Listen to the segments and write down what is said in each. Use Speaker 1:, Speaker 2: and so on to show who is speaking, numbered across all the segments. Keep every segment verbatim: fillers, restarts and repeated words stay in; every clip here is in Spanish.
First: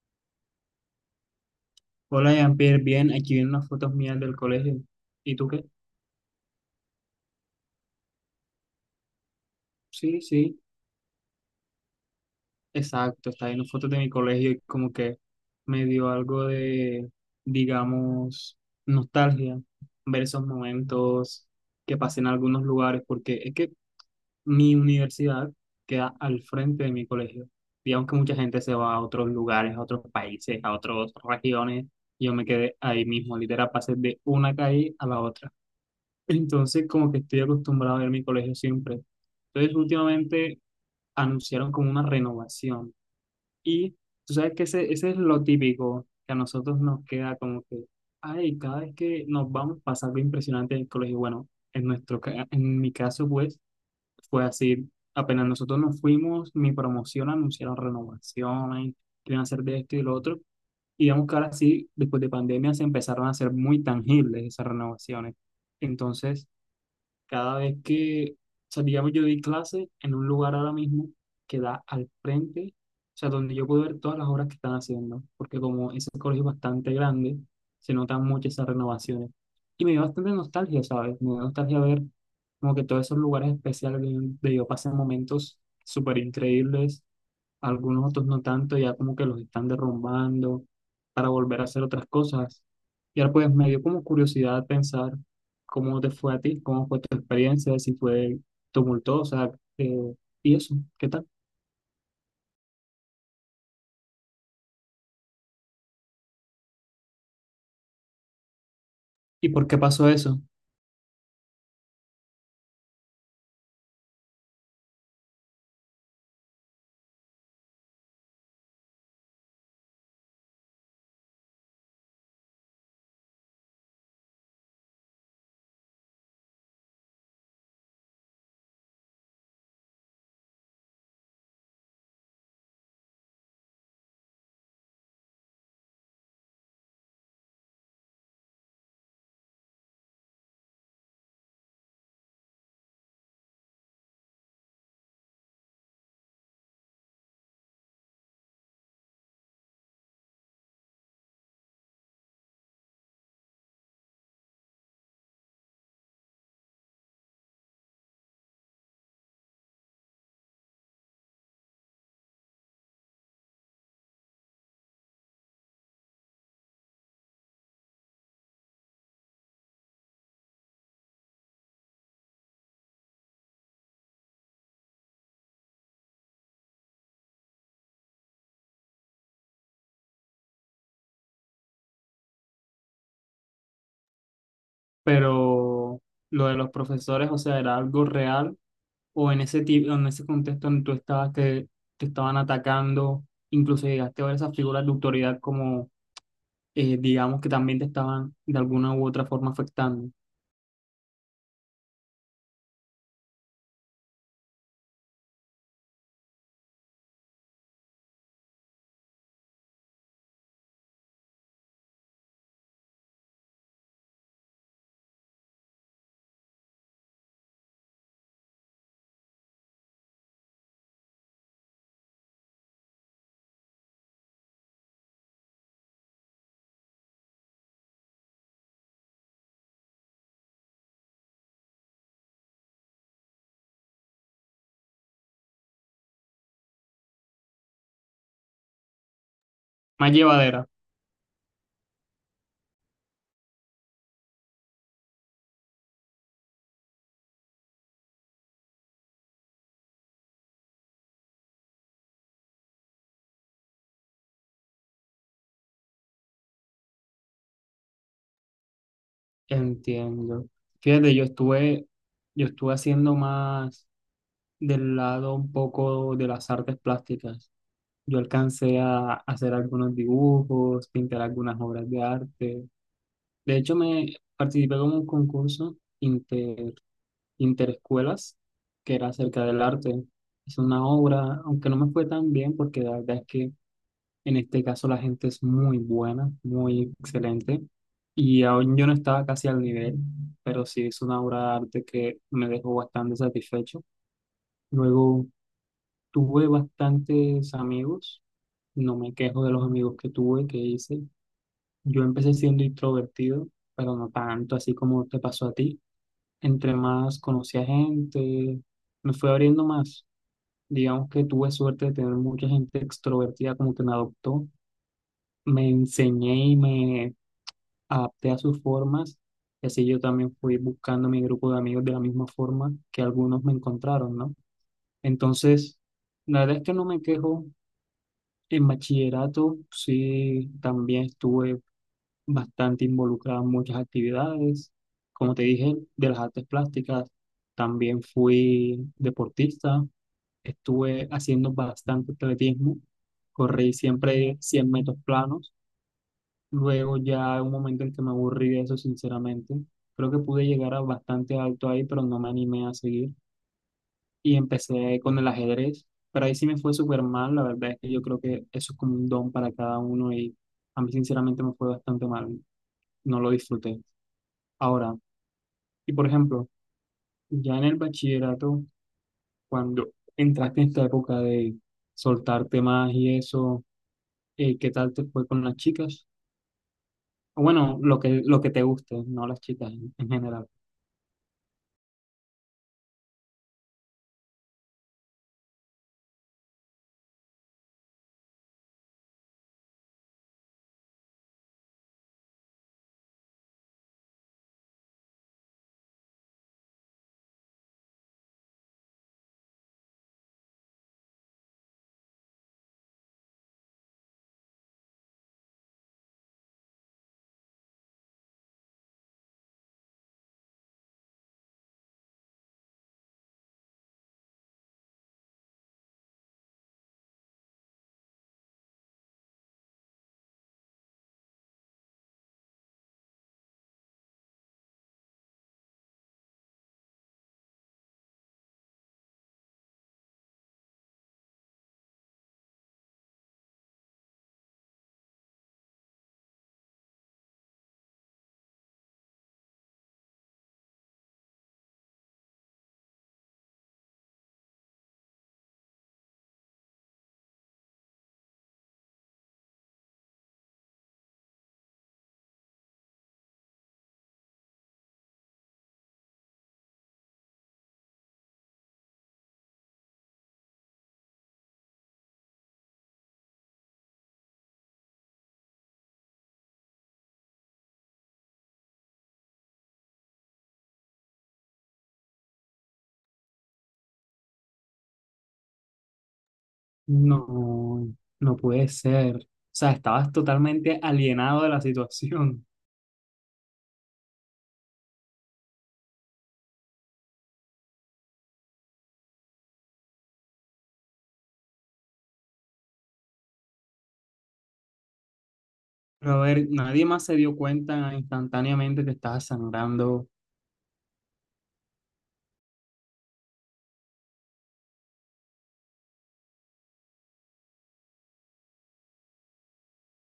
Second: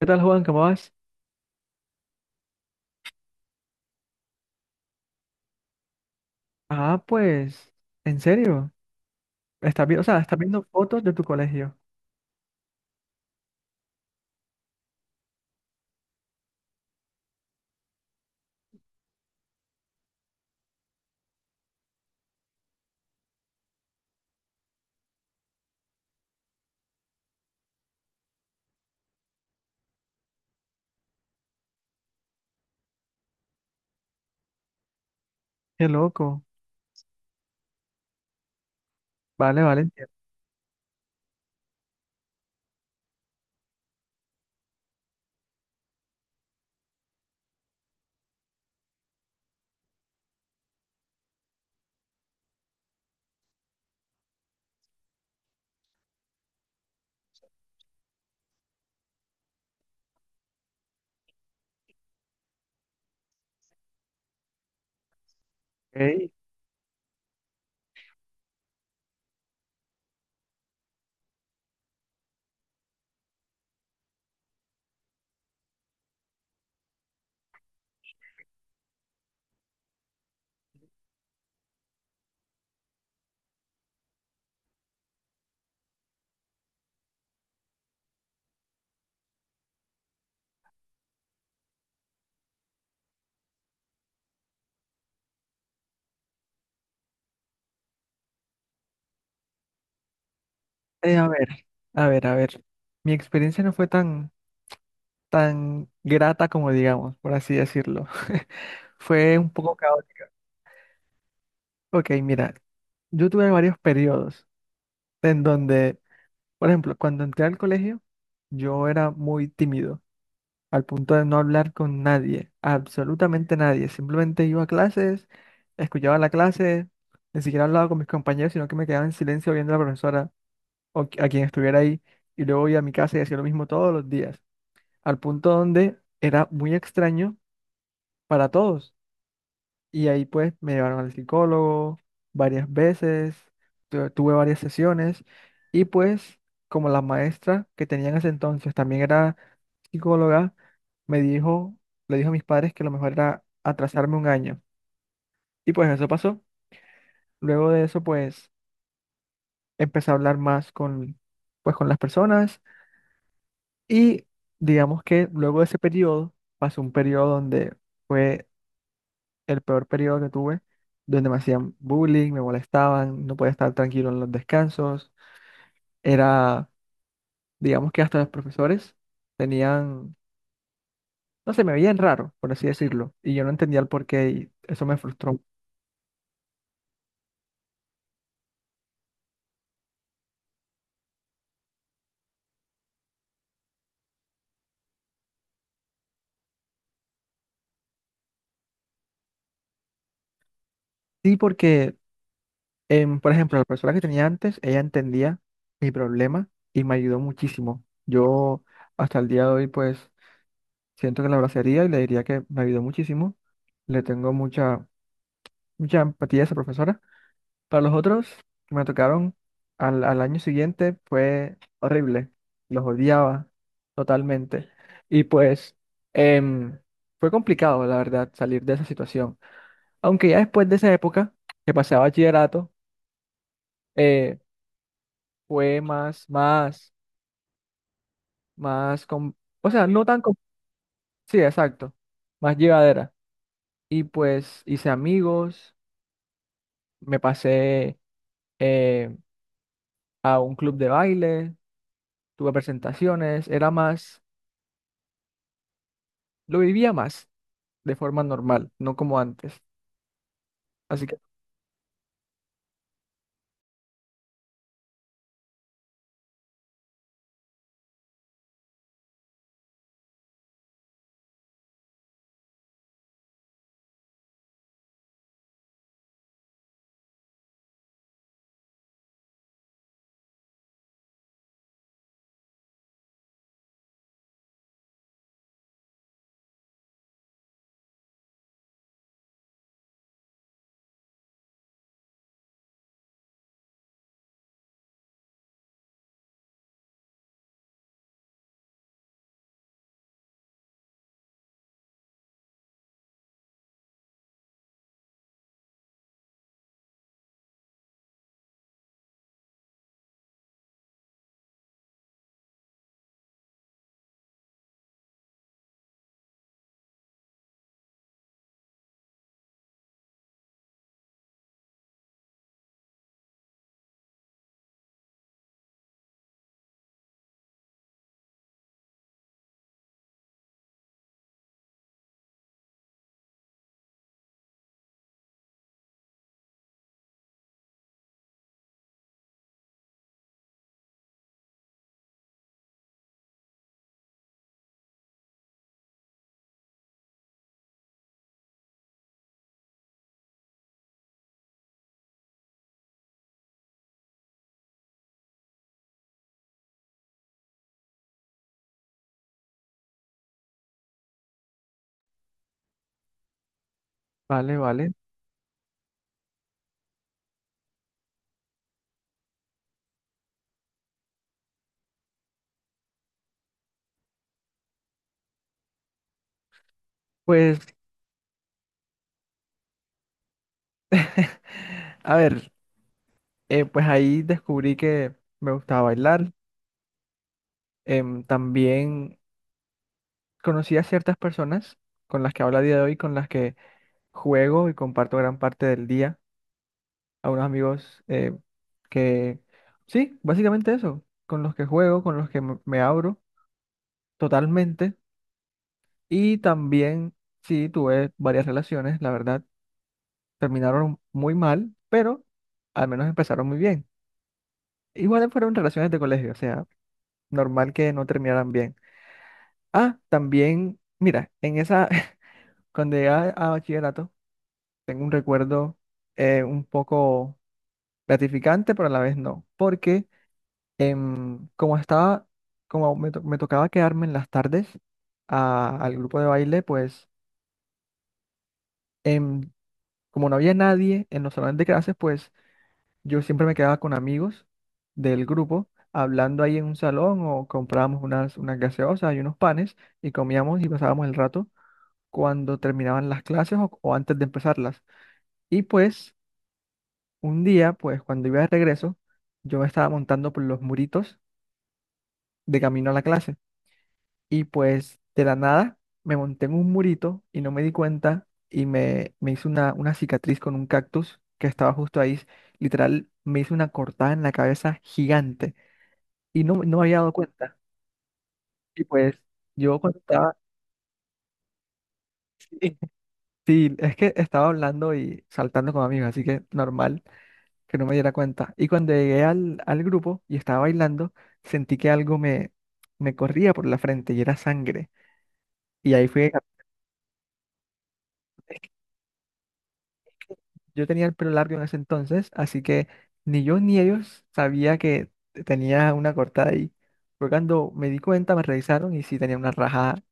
Speaker 1: ¿Qué tal, Juan? ¿Cómo vas?
Speaker 2: Hola, Jean-Pierre, bien, aquí vienen unas fotos mías del colegio. ¿Y tú qué?
Speaker 1: Ah, pues, en serio. Estás vi- o sea,
Speaker 2: Sí,
Speaker 1: estás
Speaker 2: sí,
Speaker 1: viendo fotos de tu colegio.
Speaker 2: exacto, está viendo fotos de mi colegio y como que me dio algo de, digamos, nostalgia ver esos momentos que pasé en algunos lugares, porque es que mi universidad queda al frente de mi colegio. Digamos que mucha gente se va a otros lugares, a otros países, a otras regiones, y yo me quedé ahí mismo, literal, pasé de una calle a la otra.
Speaker 1: Qué loco.
Speaker 2: Entonces, como que estoy acostumbrado a ver mi colegio siempre.
Speaker 1: Vale,
Speaker 2: Entonces,
Speaker 1: vale, entiendo.
Speaker 2: últimamente anunciaron como una renovación. Y tú sabes que ese, ese es lo típico que a nosotros nos queda como que, ay, cada vez que nos vamos pasa algo impresionante en el colegio. Bueno, en nuestro, ca- en mi caso, pues, fue así. Apenas nosotros nos fuimos, mi promoción anunciaron renovaciones, que iban a hacer de esto y de lo otro. Y digamos que ahora sí, después de pandemia, se empezaron a hacer muy tangibles esas renovaciones.
Speaker 1: Ok.
Speaker 2: Entonces, cada vez que, o sea, digamos, yo doy clase en un lugar ahora mismo que da al frente, o sea, donde yo puedo ver todas las obras que están haciendo, porque como ese colegio es bastante grande, se notan mucho esas renovaciones. Y me dio bastante nostalgia, ¿sabes? Me dio nostalgia ver como que todos esos lugares especiales donde yo pasé momentos súper increíbles algunos otros no tanto, ya como que los están derrumbando para volver a hacer otras cosas. Y ahora pues me dio como curiosidad pensar cómo te fue a ti, cómo fue tu experiencia, si fue tumultuosa, eh, y eso, ¿qué
Speaker 1: Eh,
Speaker 2: tal?
Speaker 1: a ver, a ver, a ver. Mi experiencia no fue tan, tan grata como digamos, por así decirlo. Fue
Speaker 2: ¿Y
Speaker 1: un
Speaker 2: por
Speaker 1: poco
Speaker 2: qué pasó
Speaker 1: caótica.
Speaker 2: eso?
Speaker 1: Ok, mira, yo tuve varios periodos en donde, por ejemplo, cuando entré al colegio, yo era muy tímido, al punto de no hablar con nadie, absolutamente nadie. Simplemente iba a clases, escuchaba la clase, ni siquiera hablaba con mis compañeros, sino que me quedaba en silencio viendo a la profesora o qui- a quien estuviera ahí. Y luego iba a mi casa y hacía lo mismo todos los días, al punto donde era muy extraño para todos. Y ahí pues me llevaron al psicólogo varias veces, tu- tuve varias sesiones y pues como la maestra que tenía en ese entonces también era psicóloga, me dijo, le dijo a mis padres que lo mejor era atrasarme un año. Y pues eso pasó. Luego de eso pues empecé a hablar más con, pues, con las personas y digamos que luego de ese periodo pasó un periodo donde fue el peor periodo que tuve, donde me hacían bullying, me molestaban, no podía estar tranquilo en los descansos. Era, digamos que hasta los profesores tenían, no sé, me veían raro, por así decirlo, y yo no entendía el porqué y eso me frustró.
Speaker 2: Pero lo de los profesores, o sea, ¿era algo real? ¿O en ese, ti- en ese contexto en que tú estabas que te estaban atacando, incluso llegaste a ver esas figuras de autoridad como, eh, digamos, que también te estaban de alguna u otra forma afectando?
Speaker 1: Sí, porque, em, por ejemplo, la profesora que tenía antes, ella entendía mi problema y me ayudó muchísimo. Yo hasta el día de hoy, pues, siento que la abrazaría y le diría que me ayudó muchísimo. Le tengo mucha, mucha empatía a esa profesora. Para los otros que me tocaron al, al año siguiente fue horrible. Los odiaba totalmente. Y pues em, fue complicado, la verdad, salir de esa situación. Aunque ya después de esa época que pasé a bachillerato, eh, fue más, más, más, com- o sea, no
Speaker 2: Más
Speaker 1: tan, com-
Speaker 2: llevadera.
Speaker 1: sí, exacto, más llevadera. Y pues hice amigos, me pasé eh, a un club de baile, tuve presentaciones, era más. Lo vivía más de forma normal, no como antes.
Speaker 2: Entiendo.
Speaker 1: Así
Speaker 2: Fíjate,
Speaker 1: que,
Speaker 2: yo estuve, yo estuve haciendo más del lado un poco de las artes plásticas. Yo alcancé a hacer algunos dibujos, pintar algunas obras de arte. De hecho, me participé en un concurso inter, interescuelas que era acerca del arte. Hice una obra, aunque no me fue tan bien porque la verdad es que en este caso la gente es muy buena, muy excelente. Y aún yo no estaba casi al nivel, pero sí es una obra de arte que me dejó bastante satisfecho. Luego tuve bastantes amigos, no me quejo de los amigos que tuve, que hice. Yo empecé siendo introvertido, pero no tanto así como te pasó a ti. Entre más conocí a gente, me fui abriendo más. Digamos que tuve suerte de tener mucha gente extrovertida como que me adoptó. Me enseñé y me adapté a sus formas y así yo también fui buscando mi grupo de amigos de la misma forma que algunos me encontraron, ¿no? Entonces, la verdad es que no me quejo. En bachillerato sí también estuve bastante involucrado en muchas actividades. Como te dije, de las artes plásticas también fui deportista. Estuve haciendo bastante atletismo. Corrí siempre cien metros planos. Luego ya un momento en que me aburrí de eso, sinceramente. Creo que pude llegar a bastante alto ahí, pero no me animé a seguir. Y empecé con el ajedrez, pero ahí sí me fue súper mal. La verdad es que yo creo que eso es como un don para cada uno y a mí sinceramente me fue bastante mal. No lo disfruté.
Speaker 1: vale, vale.
Speaker 2: Ahora, y por ejemplo, ya en el bachillerato, cuando entraste en esta época de soltarte más y eso, eh, ¿qué tal te fue con las chicas? O
Speaker 1: Pues,
Speaker 2: bueno, lo que, lo que te guste, no las chicas en en general.
Speaker 1: a ver, eh, pues ahí descubrí que me gustaba bailar. Em, también conocí a ciertas personas con las que hablo a día de hoy, con las que juego y comparto gran parte del día. A unos amigos eh, que, sí, básicamente eso, con los que juego, con los que me me abro totalmente. Y también, sí, tuve varias relaciones, la verdad. Terminaron muy mal, pero al menos empezaron muy bien. Igual fueron relaciones de colegio, o sea, normal que no terminaran bien. Ah, también, mira, en esa, cuando llegué a, a bachillerato, tengo un recuerdo eh, un poco gratificante, pero a la vez no, porque em, como estaba, como me, to- me tocaba quedarme en las tardes a- al grupo de baile, pues em, como no había nadie en los salones de clases, pues yo siempre me quedaba con amigos del grupo hablando ahí en un salón o comprábamos unas, unas gaseosas y unos panes y comíamos y pasábamos el rato cuando terminaban las clases o, o antes de empezarlas. Y pues un día, pues cuando iba de regreso, yo me estaba montando por los muritos de camino a la clase y pues de la nada me monté en un murito y no me di cuenta y me, me hice una, una cicatriz con un cactus que estaba justo ahí. Literal, me hice una cortada en la cabeza gigante. Y no, no me había dado cuenta.
Speaker 2: No, no puede
Speaker 1: Y pues
Speaker 2: ser. O sea,
Speaker 1: yo cuando
Speaker 2: estabas
Speaker 1: estaba,
Speaker 2: totalmente alienado de la situación.
Speaker 1: sí, es que estaba hablando y saltando con amigos, así que normal que no me diera cuenta. Y cuando llegué al, al grupo y estaba bailando, sentí que algo me, me corría por la frente y era sangre. Y ahí
Speaker 2: Pero a
Speaker 1: fue,
Speaker 2: ver, nadie más se dio cuenta
Speaker 1: es que
Speaker 2: instantáneamente que estabas sangrando
Speaker 1: yo tenía el pelo largo en ese entonces, así que ni yo ni ellos sabía que tenía una cortada ahí. Fue cuando me di cuenta, me revisaron y sí tenía una rajada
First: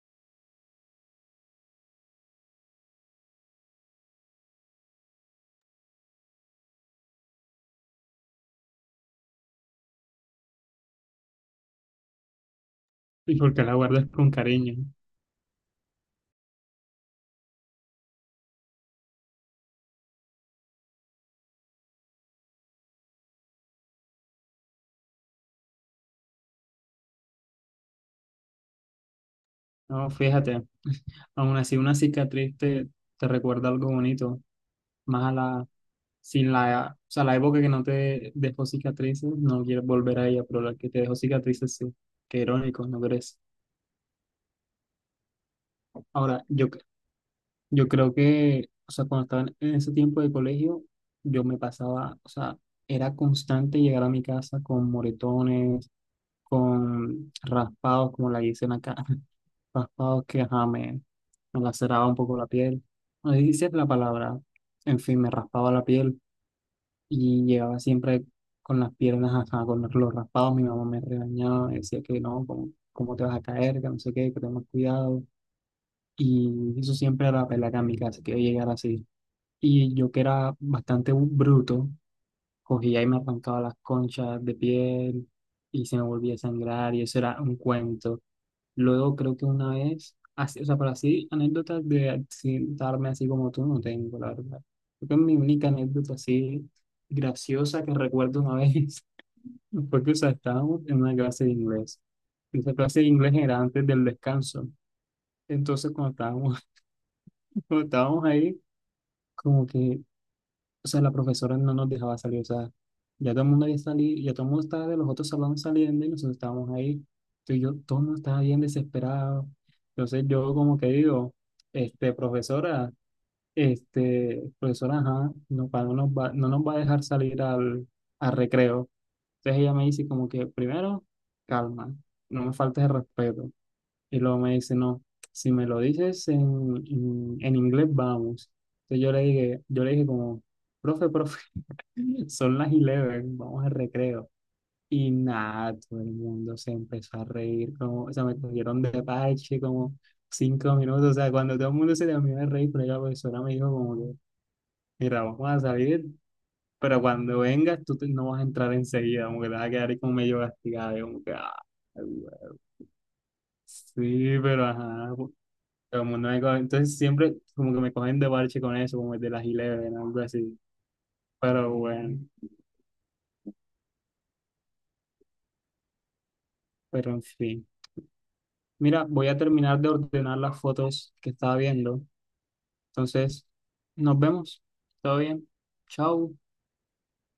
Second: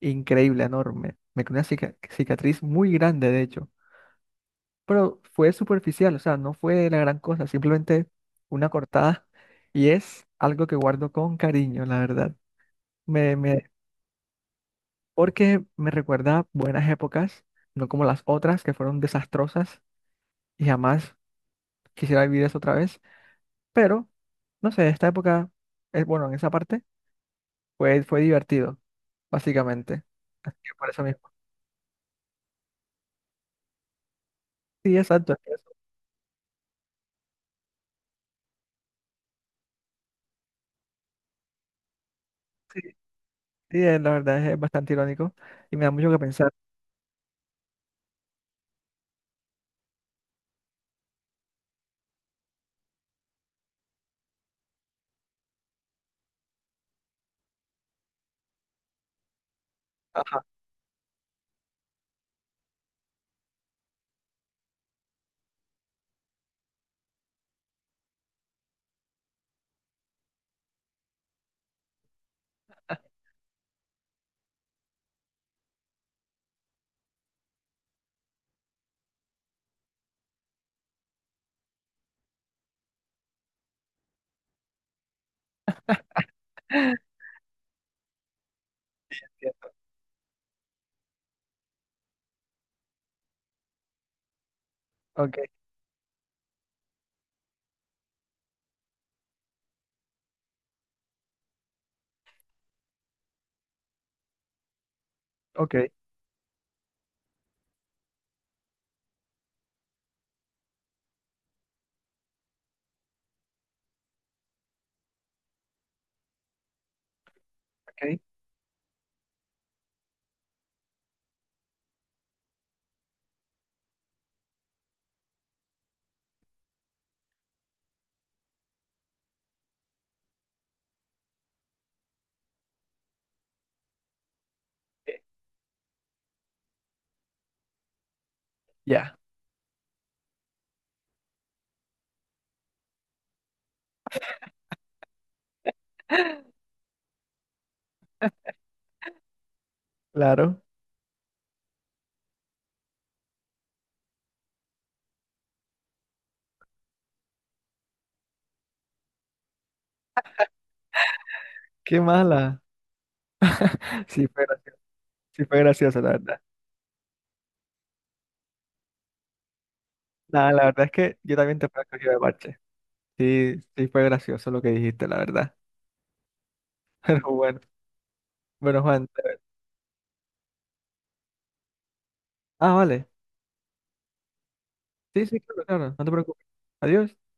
Speaker 1: increíble, enorme. Me quedó una cica- cicatriz muy grande, de hecho. Pero fue superficial, o sea, no fue la gran cosa, simplemente una cortada y es algo que guardo con cariño, la verdad. Me,
Speaker 2: y porque
Speaker 1: me,
Speaker 2: la guardas con cariño.
Speaker 1: porque me recuerda buenas épocas, no como las otras que fueron desastrosas y jamás quisiera vivir eso otra vez, pero no sé, esta época, es bueno, en esa parte fue, fue divertido, básicamente.
Speaker 2: No,
Speaker 1: Así
Speaker 2: fíjate,
Speaker 1: que por eso mismo.
Speaker 2: aún así una cicatriz te, te recuerda algo bonito.
Speaker 1: Sí,
Speaker 2: Más
Speaker 1: exacto.
Speaker 2: a
Speaker 1: Es que
Speaker 2: la,
Speaker 1: eso-
Speaker 2: sin la, O sea, la época que no te dejó cicatrices, no quieres volver a ella, pero la que te dejó cicatrices sí. Qué
Speaker 1: sí,
Speaker 2: irónico, ¿no crees?
Speaker 1: sí, eh, la verdad es eh, bastante irónico y me da mucho que
Speaker 2: Ahora,
Speaker 1: pensar.
Speaker 2: yo Yo creo que, o sea, cuando estaba en ese tiempo de colegio, yo me pasaba, o sea, era constante llegar a mi casa con moretones, con raspados, como la dicen acá, raspados que,
Speaker 1: Ajá.
Speaker 2: ajá, me, me laceraba un poco la piel. No dice la palabra, en fin, me raspaba la piel y llegaba siempre con las piernas, ajá, con los los raspados. Mi mamá me regañaba, me decía que no, cómo, cómo te vas a caer, que no sé qué, que tengas cuidado. Y eso siempre era la pelea acá en mi casa, que yo llegara así. Y yo que era bastante bu- bruto, cogía y me arrancaba las conchas de piel y se me volvía a sangrar y eso era un cuento. Luego creo que una
Speaker 1: Entiendo.
Speaker 2: vez, así, o sea, pero así anécdotas de accidentarme así como tú no tengo, la verdad. Creo que mi
Speaker 1: Ok,
Speaker 2: única anécdota así graciosa que recuerdo una vez fue que, o sea, estábamos en una clase de inglés. Esa clase de inglés era antes del descanso.
Speaker 1: ok,
Speaker 2: Entonces cuando estábamos, cuando estábamos ahí, como que o sea, la profesora no nos dejaba salir, o sea, ya todo el mundo había salido, ya todo el mundo estaba de los otros salones saliendo y nosotros estábamos ahí, entonces yo, todo el mundo
Speaker 1: ok.
Speaker 2: estaba bien desesperado, entonces yo como que digo, este, profesora, este, profesora, ajá, no, pa- no nos va, no nos va a dejar salir al, al recreo, entonces ella me dice como que, primero, calma, no me faltes el respeto, y luego me dice, no, si me lo dices en, en, en inglés, vamos, entonces yo
Speaker 1: Ya,
Speaker 2: le dije, yo le dije como, profe, profe, son las once, vamos al recreo. Y nada, todo el mundo se empezó a reír, como, o sea, me cogieron de parche como
Speaker 1: claro.
Speaker 2: cinco minutos, o sea, cuando todo el mundo se terminó de reír, pero la profesora me dijo como que, mira, vamos a salir, pero cuando vengas tú te- no vas a entrar enseguida, como que te vas a quedar ahí como medio castigado, y como que, ah,
Speaker 1: Qué
Speaker 2: güey.
Speaker 1: mala. Sí
Speaker 2: Sí,
Speaker 1: fue,
Speaker 2: pero
Speaker 1: graci-
Speaker 2: ajá, pues,
Speaker 1: sí fue gracioso,
Speaker 2: todo el
Speaker 1: la
Speaker 2: mundo
Speaker 1: verdad.
Speaker 2: me coge, entonces siempre como que me cogen de parche con eso, como el de las once, algo
Speaker 1: Nada,
Speaker 2: así,
Speaker 1: la verdad es que yo también te
Speaker 2: pero
Speaker 1: fui cogido de
Speaker 2: bueno,
Speaker 1: parche. Sí, sí fue gracioso lo que dijiste, la verdad.
Speaker 2: pero en
Speaker 1: Pero bueno,
Speaker 2: fin.
Speaker 1: bueno,
Speaker 2: Mira,
Speaker 1: Juan,
Speaker 2: voy a
Speaker 1: te-
Speaker 2: terminar de ordenar las fotos que estaba viendo.
Speaker 1: Ah, vale.
Speaker 2: Entonces, nos vemos. Todo
Speaker 1: Sí, sí,
Speaker 2: bien.
Speaker 1: claro, claro. No te
Speaker 2: Chao.
Speaker 1: preocupes. Adiós.